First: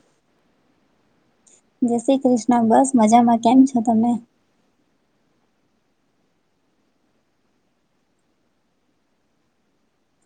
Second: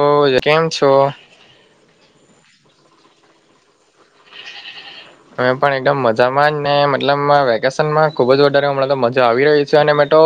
ઓ [unintelligible] કેમ છો? જય શ્રી કૃષ્ણ બસ મજામાં, કેમ છો તમે, અમેં પણ એકડમ મજામાં ને મતલબ વેકેશનમાં ખૂબ વઢારે હમણાં તો મજા આવી રહી છે અને મેં ટો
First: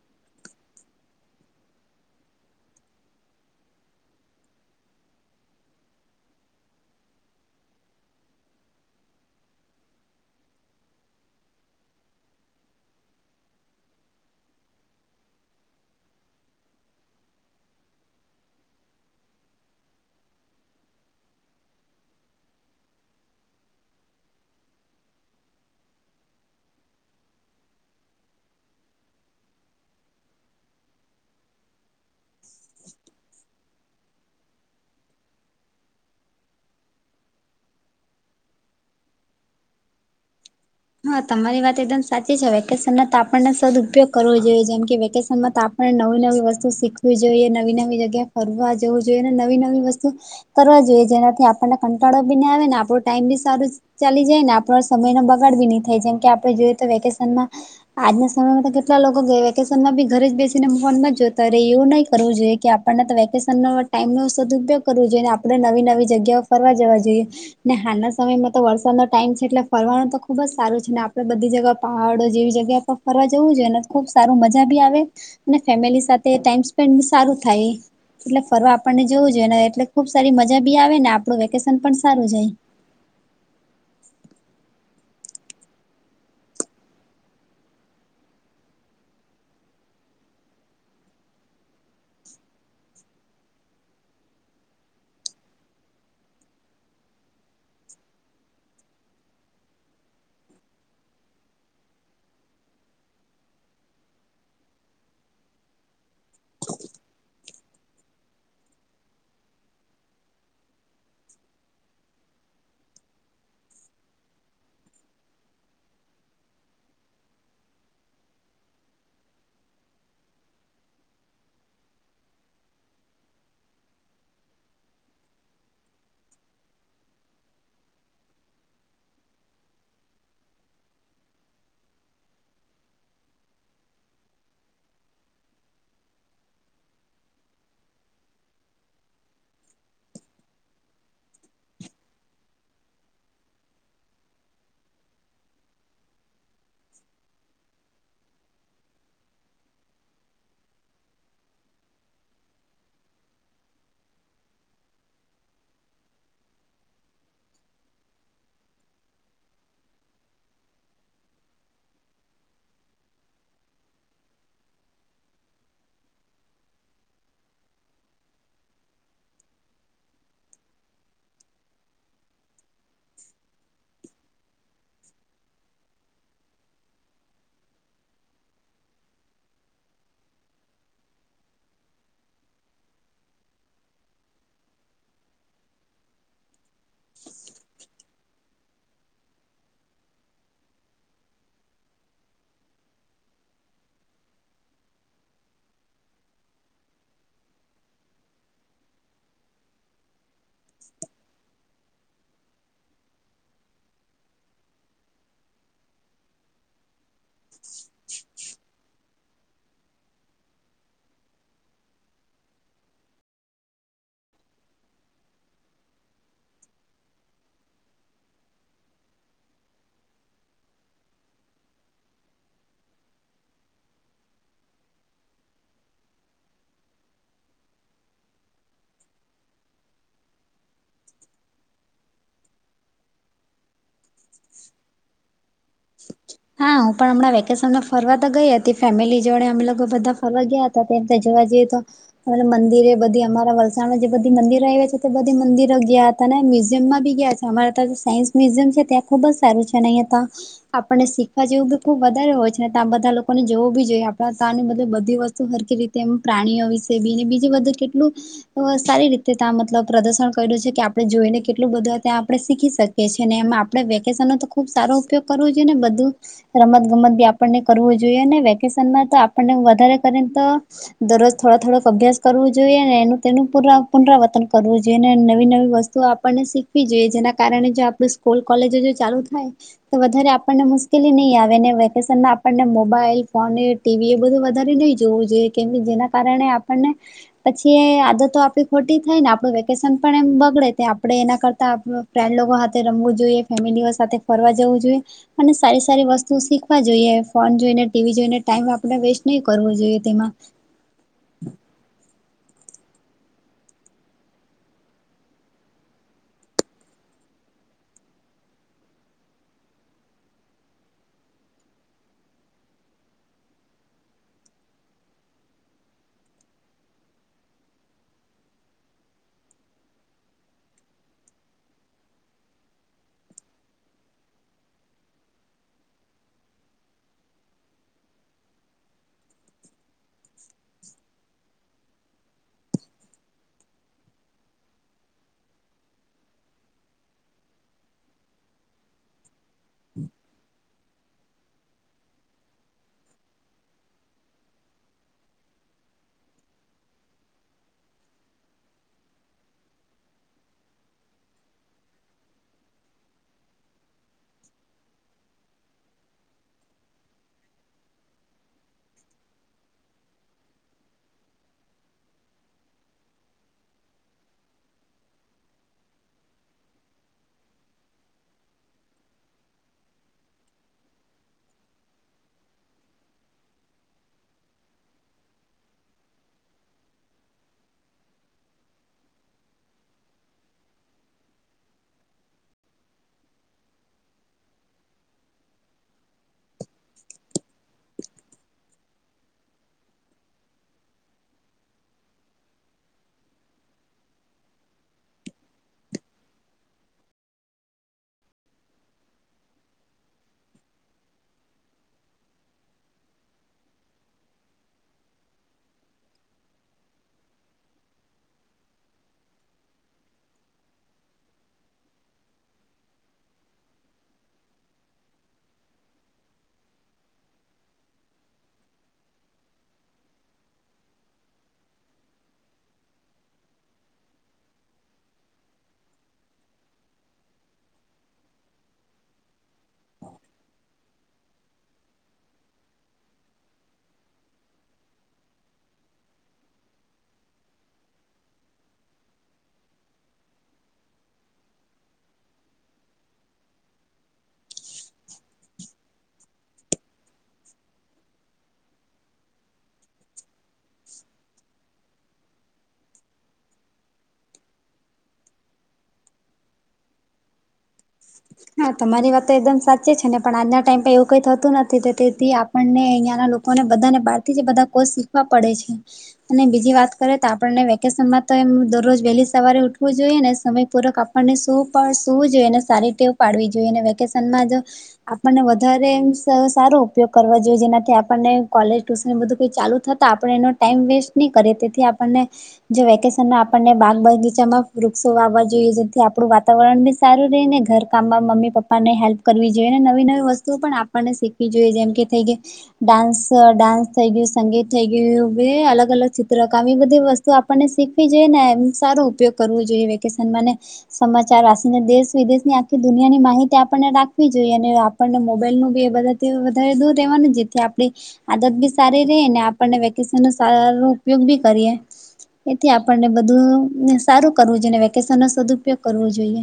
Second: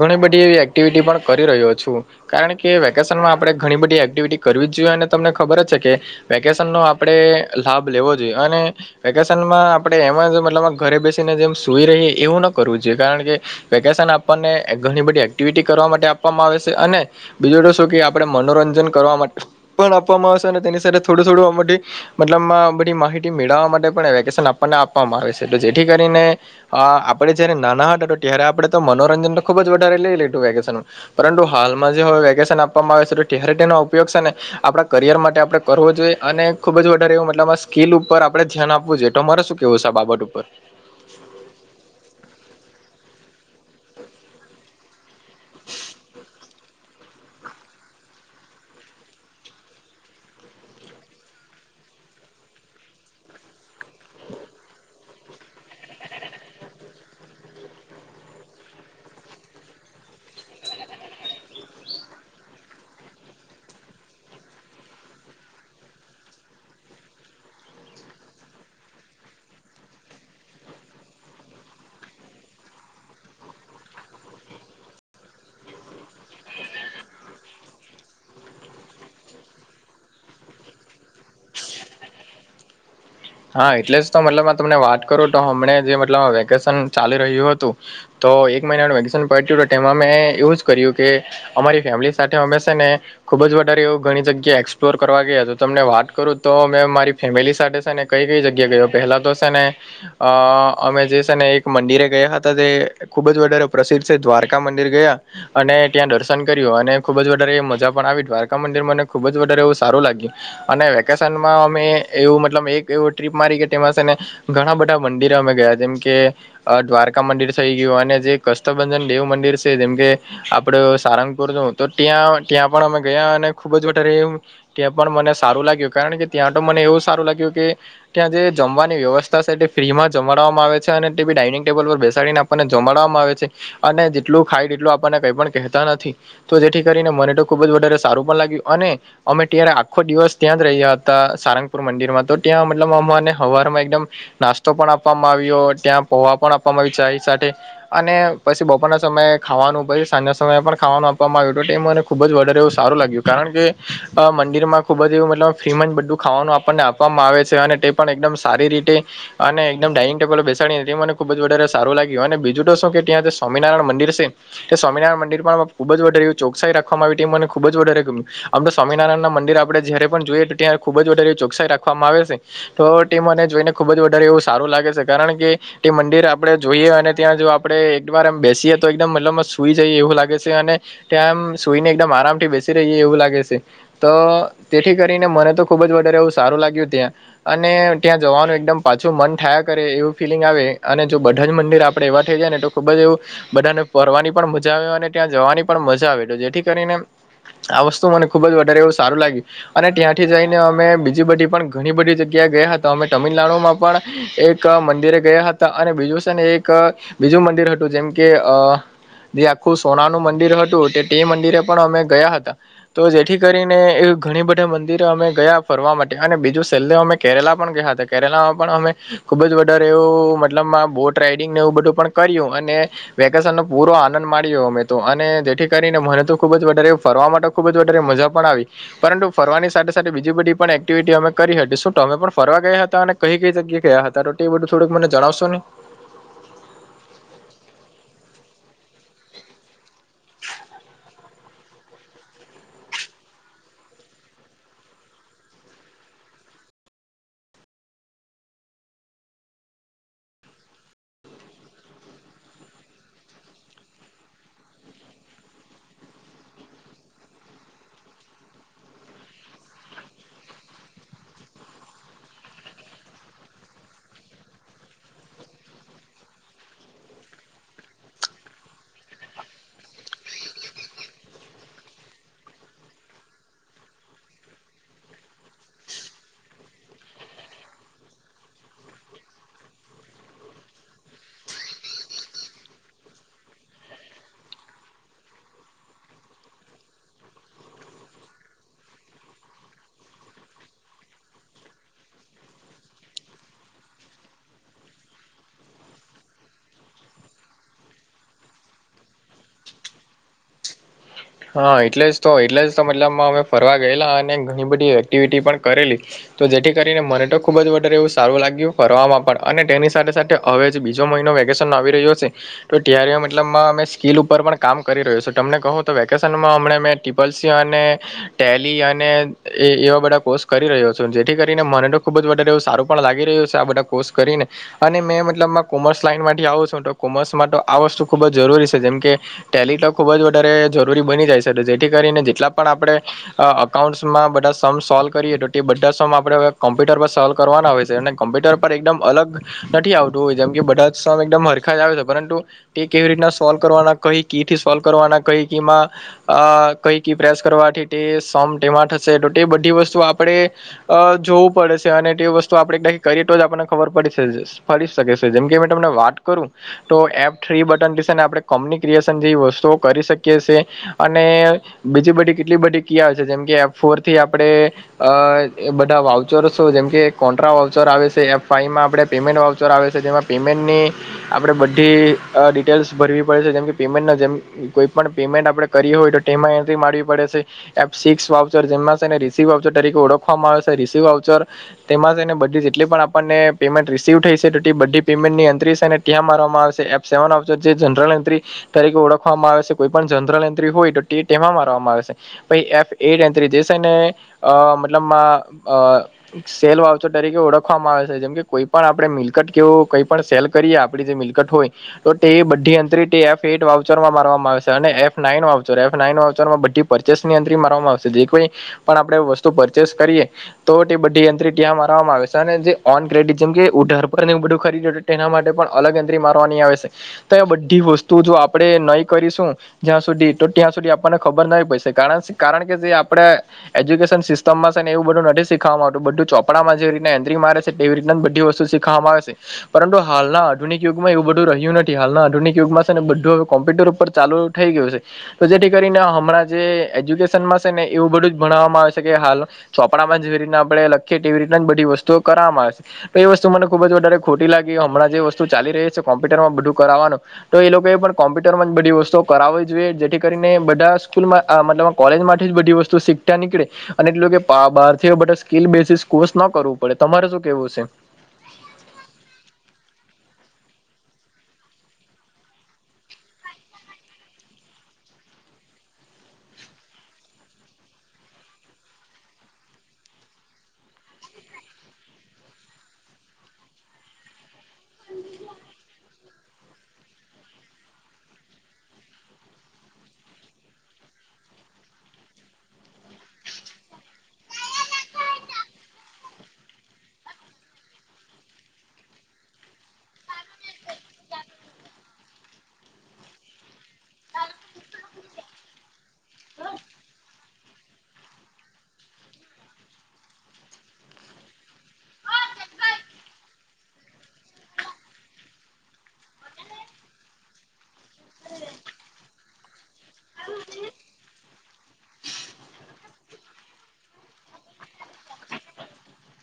ઘણી બધી એવી એક્ટિવિટી પણ કરી રહ્યો છું. કારણ કે વેકેશનમાં આપડે ઘણી બધી એક્ટિવિટી કરવી જ જોઈએ અને તમને ખબર જ છે કે વેકેશન નો આપડેે લાભ લેવો જોઈએ અને વેકેશનમાં આપડે એમાં જ મતલબમાં ઘરે બેસીને જેમ સુઈ રહીએ એવું ન કરવું જોઈએ કારણ કે વેકેશન આપણ ને એ ઘણી બધી એક્ટિવિટી કરવા માટે આપવામાં આવે છે અને બીજું તો શું કે આપડે મનોરંજન કરવા મટ પણ આપવામાં આવશે અને તેની સાથે થોડું થોડું આ મઢી મતલબમાં બધી માહિતી મેળવવા માટે પડે વેકેશન આપણને આપવામાં આવે છે તો જેઠી કરીને અ આપડે જ્યારે નાના હતા ત્યારે આપડે તો મનોરંજન ખુબ જ વધારે લઇ લીધૂ વેકેશનમા પરંતુ હાલમાં જે વેકેશન આપવામાં છે [unintelligible] તેનો ઉપયોગ શેને આપડા કરિયર માટે આપડે કરવો જોઈએ અને ખુબ જ વધારે એવ મતલબ સ્કિલ ઉપર આપડે ધ્યાન આપ વુ જોએ ટમારે શું કેવું છે આ બાબટ ઉપર હા તમારી વાત એકદમ સાચી છે વેકેશનમાં તાપણને સદ ઉપયોગ કરવો જોઈએ જેમ કે વેકેશનમાં તા પણ નવી નવી વસ્તુ શીખવી જોઈએ નવી નવી જગ્યા ફરવા જવું જોઈએ અને નવી નવી વસ્તુ કરવા જોઈએ જેનાથી આપણને કંટાળો બી ની આવે ને આપણો ટાઈમ બી સારો ચાલી જાય ને આપો સમય નો બગાડ બી નહી થાય જેમ કે આપડે જોઈ એ તો વેકેશનમાં આજના સમયમાં તો કેટલા લોકો ગે વેકેશનમાં બી ઘરે જ બેસીને ફોનમાં જ જોતા રેય એવું નહી કરવું જોઈએ કે આપ પણને વેકેશનનો ટાઈમનો સદઉપયોગ કરવો જોઈએ ને આપડે નવી નવી જગ્યાઓ ફરવા જવા જોઈએ ને હાલના સમયમાં તો વરસાદ નો ટાઈમ છે એટલે ફરવાનો તો ખુબ જ સારું છે આપડે બધી જગ્યા પહાડો જેવી જગ્યા પર ફરવા જવું જોઈએ ને ખુબ સારું મજાબી આવે અને ફેમિલી સાથે ટાઇમ સ્પેન્ડ સારું થાય એ એટલે ફરવા આપણને જોવું જોઈએ ને એટલે ખુબ સારી મજા બી આવે ને આપડું વેકેશન પણ સારું જાય હા એટલે જ તો મતલબ તમને વાટ કરું તો હમણે જે મતલબ વેકેશન ચાલી રહ્યું હતું તો એક મહિનાનું વેકેશન પટ્યું ટો ટેમાં મેં એવું જ કર્યું કે અમારી ફેમિલી સાથે અમે છે ને ખુબ જ વધારે એવું ઘણી જગ્યા એક્સપ્લોર કરવા ગયા તમને વાટ કરું તો મેં મારી ફેમિલી સાથે છે ને કઈ કઈ જગ્યા ગયો પહેલાં તો છે ને અ અમે જે છે ને એક મંદિરે ગયા હતા તે ખુબ જ વધારે પ્રસિદ્ધ છે દ્વારકા મંદિર ગયા અને ત્યાં દર્શન કર્યું અને ખુબ જ વધારે મજા પણ આવી દ્વારકા મંદિર મને ખુબ જ વધારે એવું સારું લાગ્યું અને વેકેશનમાં અમે એવું મતલબ એ એવું ટ્રીપ મારી કે તેમાં છે ને ઘણા બધા મંદિરો અમે ગયા જેમ કે અ દ્વારકા મંદિર થઈ ગયું અને જે કષ્ટબંજન દેવ મંદિર છે જેમ કે, આપડે સારંગપુર જો તો ટ્યા ટયા પણ અમે ગયા અને ખુબ જ અત્યારે ત્યાં પણ મને સારું લાગ્યું. કારણ કે ત્યાં તો મને એવું સારું લાગ્યું કે ત્યાં જે જમવાની વ્યવસ્થા છે તે ફ્રીમાં જમાડવામાં આવે છે અને તે ભી ડાઇનિંગ ટેબલ પર બેસાડીને આપ આપને જમાડવામાં આવે છે અને જેટલું ખાય એટલું આપણને કઈ પણ કહેતા નથી તો જેથી કરીને મને તો ખુબ જ વધારે સારું પણ લાગ્યું અને અમે ટયારે આખો દિવસ ત્યાં જ રહ્યા હતા સારંગપુર મંદિરમાં તો ત્યાં મતલબ અમાને હવારમાં એકદમ નાસ્તો પણ આપવામાં આવ્યો, ત્યાં પોવા આપવામાં આવ્યો ચાય સાથે અને પછી બપોરના સમયે ખાવાનું પાહિ સાંજના સમયે પણ ખાવાનું આપવામાં આવ્યું તો ત્યાં મને ખુબ જ વધારે એવું સારું લાગ્યું કારણ કે તા મંદિરમાં ખુબ જ એવું મતલબ ફ્રીમાં જ બધું ખાવાનું આપણને આપ વામાં આવે છે અને તે પણ એકદમ સારી રીતે અને એકદમ ડાઇગ ટેબલે બેસાડી હતી મને ખુબ જ વધારે સારું લાગ્યું, અને બીજું તો શું કે ત્યાં સ્વામિનારાયણ મંદિર છે તે સ્વામિનારાયણ મંદિર પણ ખુબ જ વધારે ચોકસાઈ રાખવામાં આવી તે મને ખુબ જ વધારે ગમ્યું. આમ તો સ્વામિનારાયણના મંદિર આપણે જ્યારે પણ જોઈએ તો ત્યારે ખૂબ જ વધારે ચોકસાઈ રાખવામાં આવે છે. તો તે મને જોઈને ખુબ જ વધારે એવું સારું લાગે છે, કારણ કે તે મંદિર આપડે જોઈએ અને ત્યાં જો આપણે એકવાર આમ બેસીએ તો એકદમ મતલબ મત સુઈ જઈએ એવું લાગે છે અને ત્યા આમ સુઈને એકદમ આરામથી બેસી રહીએ એવું લાગે છે. તો તેથી કરીને મને તો ખૂબ જ વધારે એવું સારું ત્યાં અને ત્યાં જવાનું એકદમ પાછું મન થયા કરે એવું ફિલિંગ આવે અને જો બધા જ મંદિર આપણે એવા થઈ જાય ને તો ખૂબ જ એ બધાને ફરવાની પણ મજા આવે અને ત્યાં જવાની પણ મજા આવે તો જેથી કરીને આ વસ્તુ મને ખૂબ જ વધારે એવું સારું લાગ્યું અને ત્યાંથી જઈને અમે બીજી બધી પણ ઘણી બધી જગ્યાએ ગયા હતા. અમે તમિલનાડુમાં પણ એક મંદિરે ગયા હતા અને બીજું છે ને એક બીજું મંદિર હતું જેમ કે અ જે આખું સોનાનું મંદિર હતું તે તે મંદિરે પણ અમે ગયા હતા. તો જેથી કરીને એ ઘણી બધા મંદિરો અમે ગયા ફરવા માટે, અને બીજું છેલ્લે અમે કેરાલા પણ ગયા હતા. કેરાલામાં પણ અમે ખુબ જ વધારે એવું મતલબમાં બોટ રાઈડિંગ ને એવું બધું પણ કર્યો અને વેકેશનનો પૂરો આનંદ માણ્યો અમે તો, અને જેથી કરીને મને તો ખુબ જ વધારે ફરવામાં તો ખૂબ જ વધારે મજા પણ આવી. પરંતુ, ફરવાની સાથે-સાથે બીજી બધી પણ એક્ટિવિટી અમે કરી હતી. શું તમે પણ ફરવા ગયા હતા અને કઈ કઈ જગ્યાએ ગયા હતા તો એ બધું થોડુંક મને જણાવશો ને? હા, હું પણ હમણાં વેકેશનમાં ફરવા તો ગઈ હતી ફેમિલી જોડે, અમે લોકો બધા ફરવા ગયા હતા તો ત્યાં કે જોવા જઈએ તો મંદિરે બધી અમારા વલસાડમાં જે બધી મંદિરો હોય છે, તે બધી મંદિરો ગયા અને મ્યુઝિયમમાં બી ગયા છે અમારે તો સાયન્સ મ્યુઝિયમ છે, ત્યાં ખુબ જ સારું છે અને અહીંયા તો આપણને સીખ સીખવા જેવું તો ખુબ વધારે હોય છેને ત્યાં લોકોને જોવું બી જોઈએ આપને તાની બધી વસ્તુ હરકી તેમ પ્રાણીઓ વિશે બીજું બધું કેટલું સારી રીતે ત્યાં મતલબ પ્રદર્શન કર્યું છે કે આપણે જોઈને કેટલું બધું ત્યાં આપણે શીખી શક એ છે ને એમાં આપણેે વેકેશનનો તો ખુબ સારો ઉપયોગ કરવો જોઈએ ને બધું રમત ગમત બી આપણને કરવું જોઈએ ને વેકેશનમાં તો આપણને વધારે કરીને તો દરરોજ થોડો થોડોક અભ્યાસ કરવો જોઈએ ને એનું તેનું પુન-પુનરાવતન કરવું જોઈએ ને નવી નવી વસ્તુ આપ આપને શીખવી જોઈએ જેના કારણે જો આપડુ સ્કૂલ કોલેજો ચાલુ થાય તો વધારે આપણને મુશ્કેલી નહીં આવે અને વેકેશનમાં આપણને મોબાઈલ, ફોન, ટીવી એ બધું વધારે નહીં જોવું જોઈએ, કેમ કે જેના કારણે આપણને પછી એ આદત તો આપણી થાય ને, આપણું વેકેશન પણ બગડે ત આપણે એના કરતા. ફન્ડ સાથે રમવું જોઈએ, ફેમિલી સાથે ફરવા જવું જોઈએ, અને સારી સારી વસ્તુ શીખવા જોઈએ, ફોન જોઈને ટીવી જોઈને, ટાઈમ આપણે વેસ્ટ નહી કરવો જોઈએ તેમાં. હા, એટલે જ તો એટલે જ તો મતલબમાં અમે ફરવા ગયેલા, અને ઘણી બધી એક્ટિવિટી પણ કરેલી. તો જેથી કરીને, મને તો ખુબ જ વારે એવું સારું લાગ્યું કરવામાં, પણ અને તેની સાથે-સાથે હવે જે બીજો મહિનો વેકેશન આવી રહ્યો છે. તો તયારીઓ મતલબમાં અમે સ્કીલ ઉપર પણ કામ કરી રહ્યો છેું, તમને કહો? તો વેકેશનમાં હમ્મ મેં ટ્રીપલસી અને ટેલી અને એ એવા બધા કોર્સ કરી રહ્યો છે, જેથી કરીને મને તો ખુબ જ વધારેવ સારું. પણ લાગી રહ્યું છે, આ બધા કોર્સ કરીને અને મેં મતલબ કોમર્સ લાઈન થી આવું છું, તો કોમર્સ માટે આ વસ્તુ ખુબ જ જરૂરી છે, જેમ કે ટેલી તો ખુબ જ વધારે જરૂરી બની જાય છે, તો જેથી કરીને જેટલા પણ આપણે અકાઉન્ટમાં બધા સમ સોલ્વ કરીએ, તો તે બધા સમ આપડે કોમ્પ્યુટર પર સોલ્વ કરવાના હોય છે, અને કમ્પ્યુટર એકદમ અલગ નથી આવતું હોય, જેમ કે બધા જમ હરખા જ આવે છે પરંતુ. તે કેવી રીતના સોલ્વ કરવાના કહી કે, થી સોલ્વ કરવાના કહી કેમાં. આ કઈ ક પ્રેસ કરવાથી તે સોમ તેમાં થશે, બધી વસ્તુ આપણે અ જોવું પડે છે, અને તે વસ્તુ આપડણે એક ડાકી કરીએ, તો જ આપણને ખબર પડી જશે. ફરી શકે છે, જેમ કે અમે તમને વાત કરું. તો એપ થ્રી બટન દશે, આપણે કોમ્યુનિક્રિએશન જેવી વસ્તુઓ કરી શકીએ. કે છે, અને બીજી બધી કેટલી બધી ક આવેય છે, જેમ કે ફોર થી આપણે અ એ બધા વાઉચરસો જેમકે કોન્ટ્રા વાઉચર આવે છે, એફઈમાં આપે પેમેન્ટ વાઉચર આવે છે, તેમાં પેમેન્ટની આપણે બધી ડિટેલ્સ ભરવી પડે છે, જેમ કે પેમેન્ટના જેમ કોઈ પણ પેમેન્ટ આપણે કરીએ હોય, તો ટેમાં એન્ટ્રી માડવી પડે છે. એ સિક્સ વાઉચર જે રસી વાચર તરીકે ઓળખવામાં આવે છે, વાઉચર તેમાંને બધી જેટલી પણ આપણને પેમેન્ટ રિસીવ થઈ, છેલી બધી પેમેન્ટની અંતરસ ત્યાં મારવામાં આવે છે, એ સેવન જે જનરલ એન્ટ્રી તરીકે ઓળખવામાં આવે છે. કોઈ પણ જનરલ એન્ટ્રી હોય તો, તે તેમાં મારવામાં આવે છે. પછ એફ એટ એ દશે ને, અ મતલબમાં અ સેલ વાવતોર તરીકે ઓળખવામાં આવે છે, જેમ કે કોઈ પણ આપડે મિલકટ કેવું કોઈ પણ સેલ કરી આપ મિલકત તો તે બધી અંતરી વાચરમાં મારવામાં આવે. અને એફ ના વા એફ નાન વામાં બધી પરચેસની અંતરી મારવામાં આવશે. પણ આપણેે વસ્તુ પરચેસ કરીએ. તો બધી યંત્રી ત્યાં મારવામાં આવે છે, અને જે ઓન ક્રેડિટ જેમ કેર પર બધું ખરી. તેના માટે પણ અલગ એંદરી મારવાની આવે છે, તો એ બધી વસ્તુ જો આપણે નહી કરીશું. જ્યાં સુધી તો ત્યાં સુધી આપણને ખબર ન પડશે, કારણ કારણ કે જે આપડ એજ્યુકેશન સિસ્ટમ માં છે, એવું બધું નથી સીખવા આવતું બધું ચોપડા માં જે ર એ મા એવી રીત બધી વસ્તુ શીખવામાં આવે છે. પરંતુ હાલના આધુનિક યુગમાં એવું બધું રહ્યું નથી, હાલના આધુનિક યુગમાં ને બધું હ કોમ્પ્યુટર ઉપર ચાલુ. થઈ ગઈ હ છે. તો જેથી કરીને હમણાં જે એજ્યુકેશનમાં છે ને, એવું બધું જ ભણાવવામાં આવે છે કે હાલ. ચોપડામાં જેવી રીત આપણે લખીએ તો, એવી રીત જ બધી વસ્તુઓ કરવામાં આવે છે. તો એ વસ્તુ મને ખુબ જ વધારે ખોટી લાગી, હમણાં જે વસ્તુ ચાલી રહી છે, કોમ્પ્યુટર માં બધું કરવાનું. તો એ લોકો એ પણ કોમ્પ્યુટરમાં જ બધી વસ્તુ કરાવો જોઈએ જેથી કરીને, બધા સ્કૂલમાં મતલબ કોલેજમાંથી જ બધી વસ્તુ શીખતા નીકળે. અને એટલું કે બહાર થી સ્કલ બેસીિસ કોર્સ ના કરવું પડે, તમારે શું કેવું છે? હ હા તમારી વાત તો એકદમ સાચી છે ને પણ આજના ટાઈમ પર એવું કઈ થતું નથી તેથી તે આપણને અહંયા ના લોકો ને બધાને બાર થી જ એ બધા કોસ શીખવા પડે છે અને બીજી વાત કરે તો આપણને વેકેશનમાં તો એમ દરરોજ વહેલી સવારે ઉઠવું જોઈએ ને સમય પૂર્ક અને શું પ શું જોઈ અને સારી ટેવ પાડવી જોઈએ વેકેશનમાં જો આપણને વધારે સ સારો ઉપયોગ કરવા જોઈએ જેનાથી આપણને કોલેજ ટ્યુશન બધું કઈ ચાલુ થ આપણે એનો ટાઈમ વેસ્ટ નહી કરીએ તેથી આપણને જો વેકેશનમાં આપણને બાગ બગીચામાં વૃક્ષો વાવવા જોઈએ જેથી આપણું વાતાવરણ બી સારું રહી ને ઘર કામ માં મમ્મી પપ્પાને હેલ્પ કરવી જોએ અને નવી નવી વસ્તુઓ પણ આપણને શીખવી જોઈએ જેમ કે થઈ કે ડાન્સ ડાન્સ થઇ ગયું સંગીત થઈ ગયું એ અલગ અલગ ચિત્રકામ બધી વસ્તુ આપણે શીખવી જોઈએ ને સારો ઉપયોગ કરવો જોઈએ વેકેશનમાં ને સમાચાર રાસીને દેશ વિદેશ ની આ કે દુનિયાની માહિતી આપણને રાખવી જોઈએ અને આપણને મોબાઈલનું બી એ બધા વધારે દૂર રહેવાનું જેથી આપણે આદત બી સારી રેય ને આપણને વેકેશન નો સારો ઉપયોગ બી કરીએ. એથી આપણને બધું ને સારું કરવું જોઈએ ને વેકેશન નો સદુપયોગ કરવો જોઈએ.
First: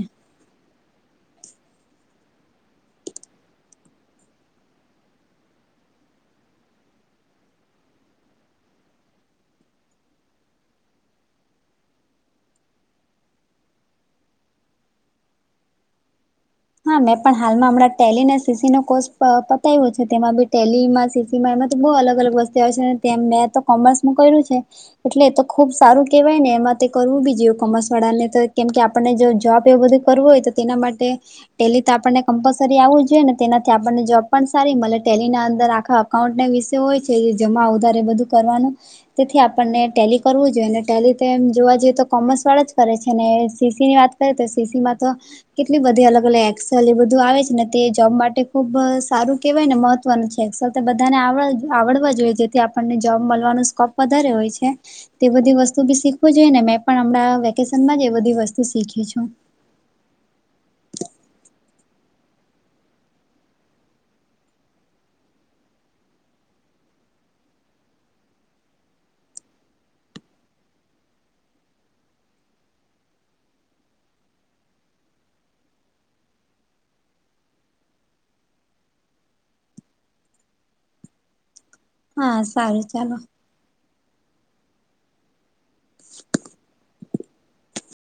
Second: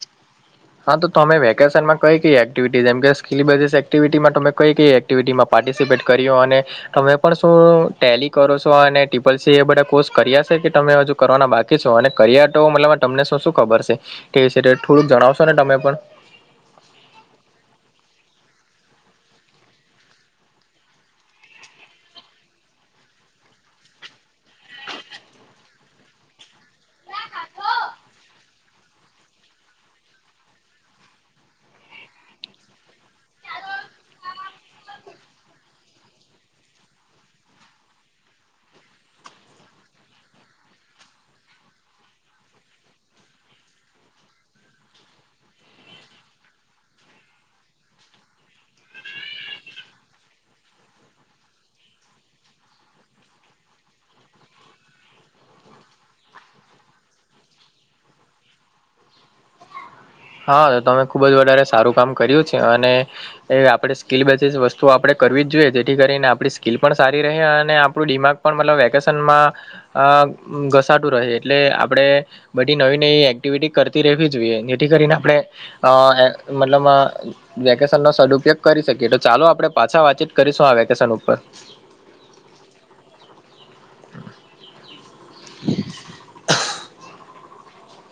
હા તો તમે વેકેશનમાં કઈ કઈ એક્ટિવિટી જેમ કે સ્કલીબસ એક્ટિવિટીમાં તમે કઈ કઈ એક્ટિવિટીમાં પાર્ટિસિપેટ કર્યો અને તમે પણ શું ટેલી કરો છો અને ટિપલ સી એ બધા કોર્સ કર્યા શે કે તમે હજુ કરવાના બાકી છો અને કરિયા તો મતલબ તમને શું શું ખબર છે કે તે વિશે થોડુંક જણાવશો ને તમે પણ. હા મેં પણ હાલમાં હમણાં ટેલી ને સીસી નો કોર્ષ પ પતાવ્યો છે તેમાં બી ટેલીમાં સીસી મા એમા તો બહુ અલગ અલગ વસ્તું આવે છે તેમ મેં તો કોમર્સમાં કર્યું છે. એટલે તો ખુબ સારું કેવાય ને એમાં તે કરવું બી જે કોમર્સવાળા ને તો કેમ કે આપ આપણે જો જોબ એ બધું કરવું હોય તો તેના માટે ટેલી તો આપણને કમ્પલસરી આવડવુ જોઈએ ને તેનાથી આપણને જોબ પણ સારી મલે ટેલી ના અંદર આખા અકાઉન્ટના વિસે હોય છે જમા ઉધારે બધું કરવાનું તેથી આપણને ટેલી કરવું જોઈએ ને ટેલી તો એમ જોવા જઈએ તો કોમર્સ વાળા જ કરે છે ને સીસી ની વાત સીસી માં તો કેટલી બધી અલગ એકસેલ એ બધું આવે છે ને તે જોબ માટે ખુબ સારું કેવાય ને મહત્વનું છે. એક્સેલ તો બધાને આવડ આવડવા જોઈએ જેથી આપણને જોબ મલવાનો સ્કોપ વધારે હોય છે. તે બધી વસ્તુ બી શીખવું જોઈએ ને મેં પણ હમણાં વેકેશનમાં જ એ બધી વસ્તુ શીખી છું. હા તો તમે ખુબ જ વધારે સારું કામ કર્યું છે અને એ આપણે સ્કીલ બેસીસ વસ્તુ આપણે કરવી જ જોઈએ જેથી કરીને આપણી સ્કીલ પણ સારી રહે અને આપણું ડિમાગ પણ મતલબ વેકેશનમાં અ ઘસાતું રહે એટલે આપણે બધી નવી નવી એક્ટિવિટી કરતી રહેવી જોઈએ જેથી કરીને આપણે અ એ મતલબમાં વેકેશનનો સદુપયોગ કરી શકીએ તો ચાલો આપણે પાછા વાતચીત કરીશું આ વેકેશન ઉપર હા સારું ચાલો.